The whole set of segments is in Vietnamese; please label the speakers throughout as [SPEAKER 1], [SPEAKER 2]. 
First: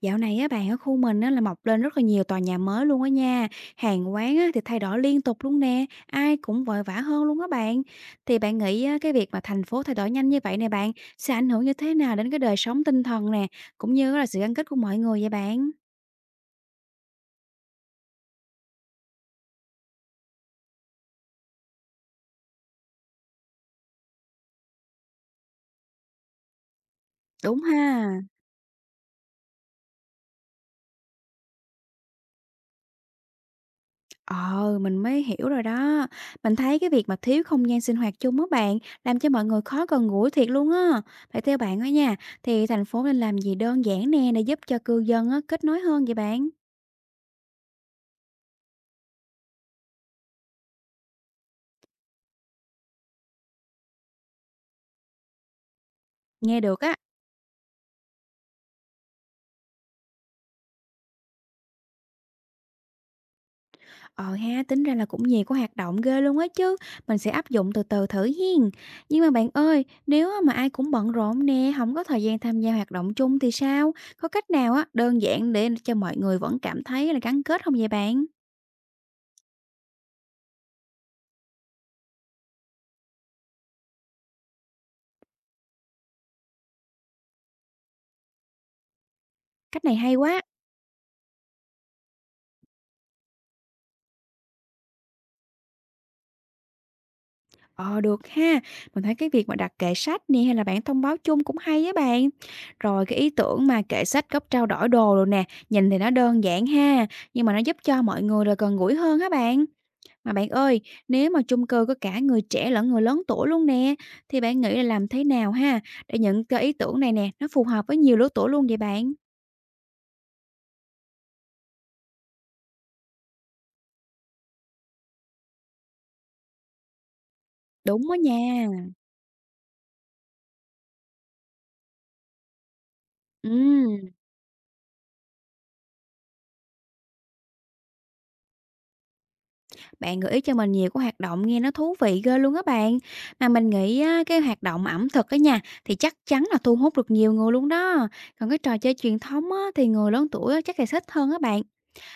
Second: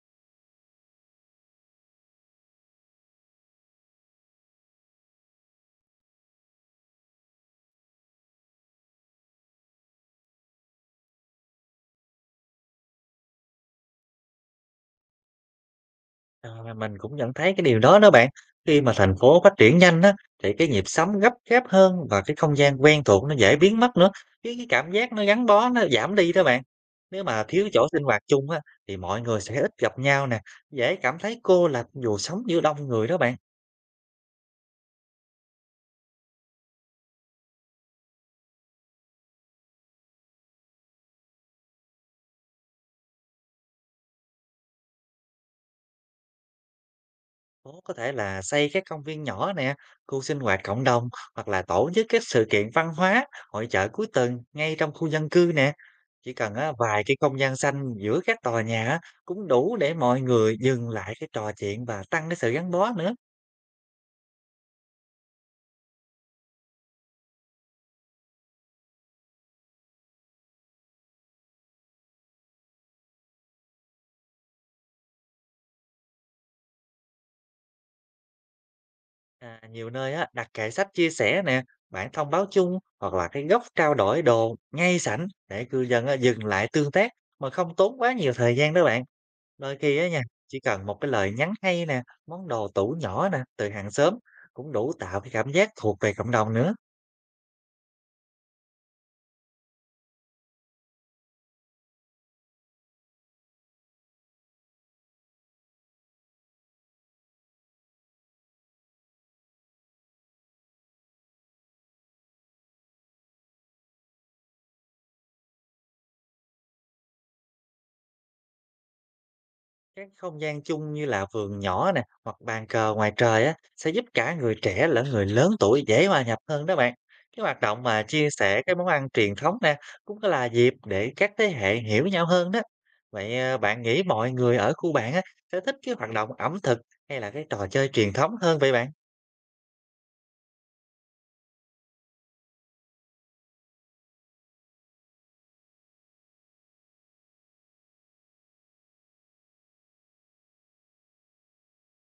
[SPEAKER 1] Dạo này á bạn, ở khu mình á là mọc lên rất là nhiều tòa nhà mới luôn á nha. Hàng quán á thì thay đổi liên tục luôn nè, ai cũng vội vã hơn luôn á bạn. Thì bạn nghĩ á, cái việc mà thành phố thay đổi nhanh như vậy nè bạn, sẽ ảnh hưởng như thế nào đến cái đời sống tinh thần nè, cũng như là sự gắn kết của mọi người vậy bạn?
[SPEAKER 2] À, mình cũng nhận thấy cái điều đó đó bạn. Khi mà thành phố phát triển nhanh á, thì cái nhịp sống gấp gáp hơn và cái không gian quen thuộc nó dễ biến mất nữa. Cái cảm giác nó gắn bó nó giảm đi đó bạn. Nếu mà
[SPEAKER 1] Đúng
[SPEAKER 2] thiếu chỗ sinh
[SPEAKER 1] ha.
[SPEAKER 2] hoạt chung á, thì mọi người sẽ ít gặp nhau nè, dễ cảm thấy cô lập dù sống giữa đông người đó bạn.
[SPEAKER 1] Ờ, mình mới hiểu rồi đó. Mình thấy cái việc mà thiếu không gian sinh hoạt chung á bạn, làm cho mọi người khó gần gũi thiệt luôn á. Phải theo bạn á nha, thì thành phố nên làm gì đơn giản nè để giúp cho cư dân á kết nối hơn vậy bạn?
[SPEAKER 2] Phố có thể là xây các công viên nhỏ nè, khu sinh hoạt cộng đồng hoặc là tổ chức các sự kiện văn hóa, hội chợ cuối tuần ngay trong khu dân cư nè. Chỉ cần
[SPEAKER 1] Nghe
[SPEAKER 2] á,
[SPEAKER 1] được á,
[SPEAKER 2] vài cái không gian xanh giữa các tòa nhà á, cũng đủ để mọi người dừng lại cái trò chuyện và tăng cái sự gắn bó nữa.
[SPEAKER 1] ờ ha, tính ra là cũng nhiều cái hoạt động ghê luôn á chứ, mình sẽ áp dụng từ từ thử hiên. Nhưng mà bạn ơi, nếu á mà ai cũng bận rộn nè, không có thời gian tham gia hoạt động chung thì sao? Có cách nào á, đơn giản để cho mọi người vẫn cảm thấy là gắn kết không vậy bạn?
[SPEAKER 2] À, nhiều nơi á, đặt kệ sách chia sẻ nè, bảng thông báo chung hoặc là cái góc trao đổi đồ ngay sảnh để cư dân á, dừng lại tương tác mà không tốn quá nhiều thời gian đó bạn. Đôi
[SPEAKER 1] Cách này
[SPEAKER 2] khi á
[SPEAKER 1] hay
[SPEAKER 2] nha,
[SPEAKER 1] quá.
[SPEAKER 2] chỉ cần một cái lời nhắn hay nè, món đồ tủ nhỏ nè, từ hàng xóm cũng đủ tạo cái cảm giác thuộc về cộng đồng nữa.
[SPEAKER 1] Ờ, được ha, mình thấy cái việc mà đặt kệ sách nè hay là bảng thông báo chung cũng hay á bạn. Rồi cái ý tưởng mà kệ sách góc trao đổi đồ rồi nè, nhìn thì nó đơn giản ha, nhưng mà nó giúp cho mọi người là gần gũi hơn á bạn. Mà bạn ơi, nếu mà chung cư có cả người trẻ lẫn người lớn tuổi luôn nè, thì bạn nghĩ là làm thế nào ha để những cái ý tưởng này nè nó phù hợp với nhiều lứa tuổi luôn vậy bạn?
[SPEAKER 2] Các không gian chung như là vườn nhỏ nè, hoặc bàn cờ ngoài trời á, sẽ giúp cả người trẻ lẫn người lớn tuổi dễ hòa nhập hơn đó bạn. Cái hoạt động mà
[SPEAKER 1] Đúng đó
[SPEAKER 2] chia sẻ
[SPEAKER 1] nha.
[SPEAKER 2] cái món ăn truyền thống nè, cũng có là dịp để các thế hệ hiểu nhau hơn đó. Vậy à, bạn nghĩ
[SPEAKER 1] Ừm,
[SPEAKER 2] mọi người ở khu bạn á, sẽ thích cái hoạt động ẩm thực hay là cái trò chơi truyền thống hơn vậy bạn?
[SPEAKER 1] bạn gợi ý cho mình nhiều cái hoạt động nghe nó thú vị ghê luôn á bạn. Mà mình nghĩ á, cái hoạt động ẩm thực á nha thì chắc chắn là thu hút được nhiều người luôn đó. Còn cái trò chơi truyền thống á, thì người lớn tuổi á, chắc là thích hơn á bạn.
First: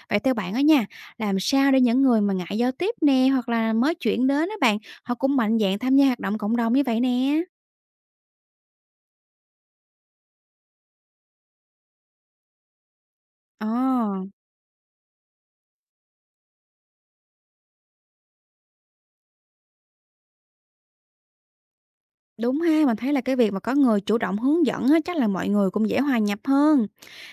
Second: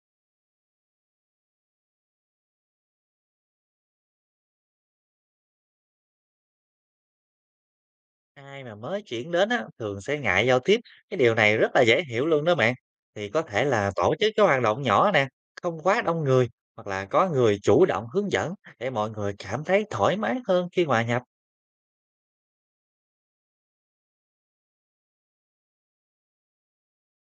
[SPEAKER 1] Vậy theo bạn á nha, làm sao để những người mà ngại giao tiếp nè, hoặc là mới chuyển đến á bạn, họ cũng mạnh dạn tham gia hoạt động cộng đồng như vậy nè?
[SPEAKER 2] Ai mà mới chuyển đến á, thường sẽ ngại giao tiếp, cái điều này rất là dễ hiểu luôn đó bạn. Thì có thể
[SPEAKER 1] Ờ,
[SPEAKER 2] là tổ chức cái hoạt động nhỏ nè, không quá đông người, hoặc là có người chủ động hướng dẫn để mọi người cảm thấy thoải mái hơn khi hòa nhập.
[SPEAKER 1] đúng ha, mình thấy là cái việc mà có người chủ động hướng dẫn á, chắc là mọi người cũng dễ hòa nhập hơn.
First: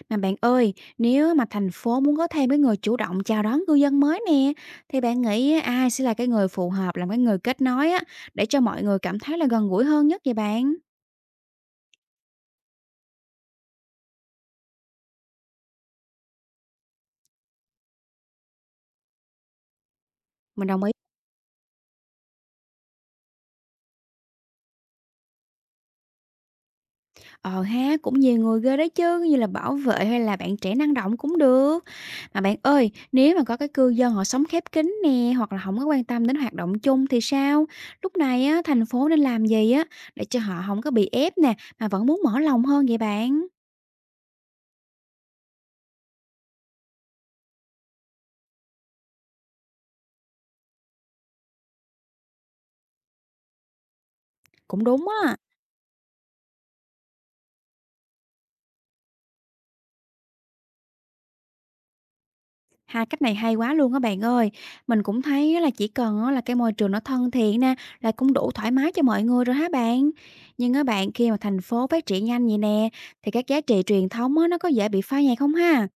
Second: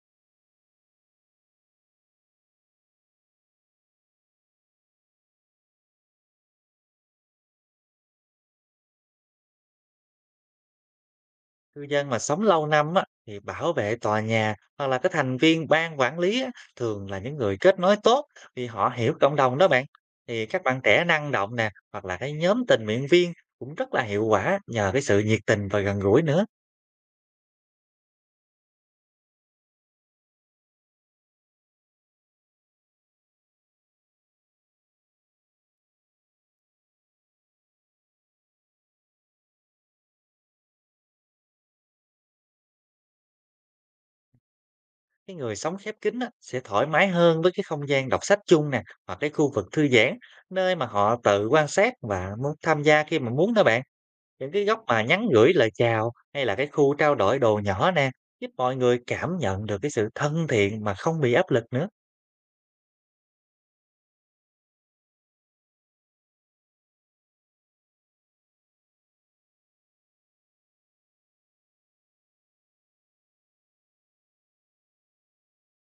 [SPEAKER 1] Mà bạn ơi, nếu mà thành phố muốn có thêm cái người chủ động chào đón cư dân mới nè, thì bạn nghĩ á, ai sẽ là cái người phù hợp làm cái người kết nối á, để cho mọi người cảm thấy là gần gũi hơn nhất vậy bạn?
[SPEAKER 2] Cư dân mà sống lâu năm á, thì bảo vệ tòa nhà hoặc là cái thành viên ban quản lý á, thường là những người kết nối tốt vì họ hiểu cộng đồng đó bạn. Thì các
[SPEAKER 1] Mình
[SPEAKER 2] bạn
[SPEAKER 1] đồng ý.
[SPEAKER 2] trẻ năng động nè, hoặc là cái nhóm tình nguyện viên cũng rất là hiệu quả nhờ cái sự nhiệt tình và gần gũi nữa.
[SPEAKER 1] Ờ ha, cũng nhiều người ghê đấy chứ, như là bảo vệ hay là bạn trẻ năng động cũng được. Mà bạn ơi, nếu mà có cái cư dân họ sống khép kín nè, hoặc là không có quan tâm đến hoạt động chung thì sao? Lúc này á, thành phố nên làm gì á, để cho họ không có bị ép nè, mà vẫn muốn mở lòng hơn vậy bạn?
[SPEAKER 2] Cái người sống khép kín á, sẽ thoải mái hơn với cái không gian đọc sách chung nè, hoặc cái khu vực thư giãn, nơi mà họ tự quan sát và muốn tham gia khi mà muốn đó bạn. Những cái góc
[SPEAKER 1] Cũng
[SPEAKER 2] mà
[SPEAKER 1] đúng
[SPEAKER 2] nhắn
[SPEAKER 1] á.
[SPEAKER 2] gửi lời chào hay là cái khu trao đổi đồ nhỏ nè, giúp mọi người cảm nhận được cái sự thân thiện mà không bị áp lực nữa.
[SPEAKER 1] Hai cách này hay quá luôn á bạn ơi. Mình cũng thấy á là chỉ cần á là cái môi trường nó thân thiện nè, là cũng đủ thoải mái cho mọi người rồi hả bạn? Nhưng á bạn, khi mà thành phố phát triển nhanh vậy nè, thì các giá trị truyền thống á, nó có dễ bị phai nhạt không ha?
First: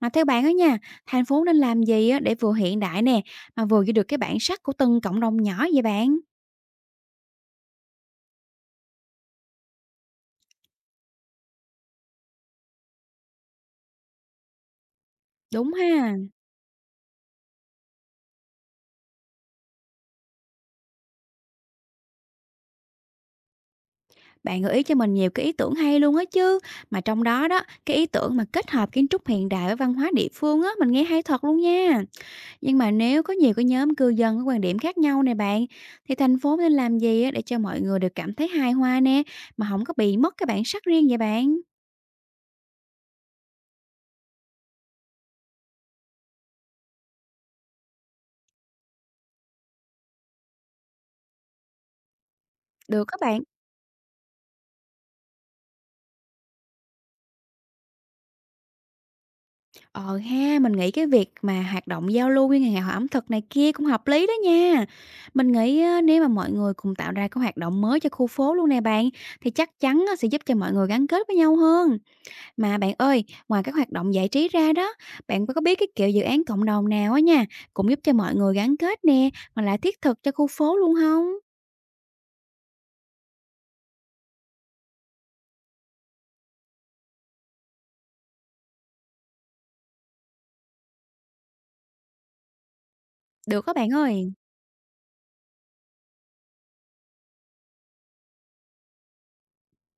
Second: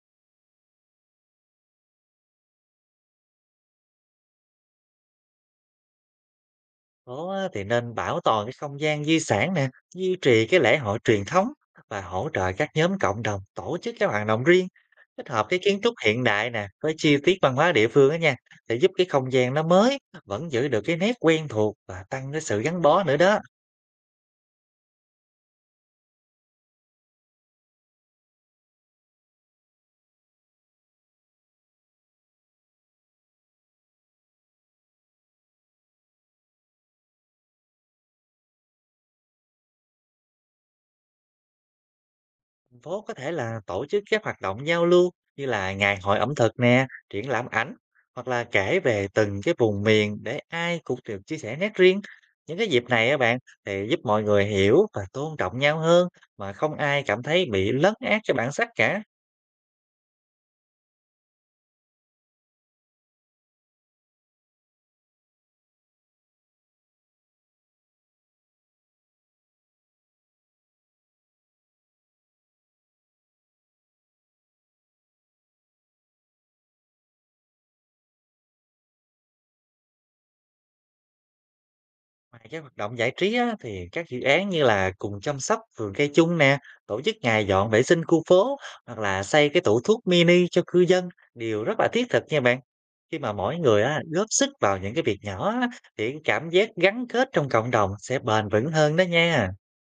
[SPEAKER 1] Mà theo bạn á nha, thành phố nên làm gì á để vừa hiện đại nè, mà vừa giữ được cái bản sắc của từng cộng đồng nhỏ vậy bạn?
[SPEAKER 2] Đó thì nên bảo tồn cái không gian di sản nè, duy trì cái lễ hội truyền thống và hỗ trợ các nhóm cộng đồng tổ chức các hoạt động riêng, kết hợp cái
[SPEAKER 1] Đúng
[SPEAKER 2] kiến trúc
[SPEAKER 1] ha,
[SPEAKER 2] hiện đại nè với chi tiết văn hóa địa phương đó nha, để giúp cái không gian nó mới vẫn giữ được cái nét quen thuộc và tăng cái sự gắn bó nữa đó.
[SPEAKER 1] bạn gợi ý cho mình nhiều cái ý tưởng hay luôn á chứ. Mà trong đó đó, cái ý tưởng mà kết hợp kiến trúc hiện đại với văn hóa địa phương á, mình nghe hay thật luôn nha. Nhưng mà nếu có nhiều cái nhóm cư dân có quan điểm khác nhau nè bạn, thì thành phố nên làm gì á để cho mọi người đều cảm thấy hài hòa nè, mà không có bị mất cái bản sắc riêng vậy bạn?
[SPEAKER 2] Thành phố có thể là tổ chức các hoạt động giao lưu như là ngày hội ẩm thực nè, triển lãm ảnh hoặc là kể về từng cái vùng miền để ai cũng được chia sẻ nét riêng. Những cái dịp
[SPEAKER 1] Được
[SPEAKER 2] này á
[SPEAKER 1] các
[SPEAKER 2] bạn
[SPEAKER 1] bạn.
[SPEAKER 2] thì giúp mọi người hiểu và tôn trọng nhau hơn mà không ai cảm thấy bị lấn át cái bản sắc cả.
[SPEAKER 1] Ờ ha, mình nghĩ cái việc mà hoạt động giao lưu với ngày hội ẩm thực này kia cũng hợp lý đó nha. Mình nghĩ á, nếu mà mọi người cùng tạo ra cái hoạt động mới cho khu phố luôn nè bạn, thì chắc chắn á, sẽ giúp cho mọi người gắn kết với nhau hơn. Mà bạn ơi, ngoài các hoạt động giải trí ra đó, bạn có biết cái kiểu dự án cộng đồng nào á nha, cũng giúp cho mọi người gắn kết nè, mà lại thiết thực cho khu phố luôn không?
[SPEAKER 2] Ngoài các hoạt động giải trí á, thì các dự án như là cùng chăm sóc vườn cây chung nè, tổ chức ngày dọn vệ sinh khu phố hoặc là xây cái tủ thuốc mini cho cư dân đều rất là thiết thực nha bạn. Khi mà mỗi
[SPEAKER 1] Được các
[SPEAKER 2] người
[SPEAKER 1] bạn
[SPEAKER 2] á, góp
[SPEAKER 1] ơi,
[SPEAKER 2] sức vào những cái việc nhỏ á, thì cái cảm giác gắn kết trong cộng đồng sẽ bền vững hơn đó nha.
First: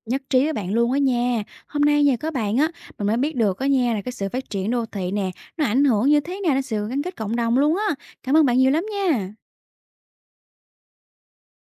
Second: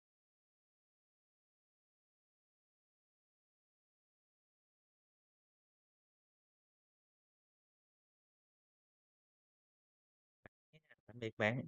[SPEAKER 1] nhất trí với bạn luôn á nha. Hôm nay nhờ có bạn á, mình mới biết được á nha là cái sự phát triển đô thị nè, nó ảnh hưởng như thế nào đến sự gắn kết cộng đồng luôn á. Cảm ơn bạn nhiều lắm nha.
[SPEAKER 2] Tạm biệt bạn.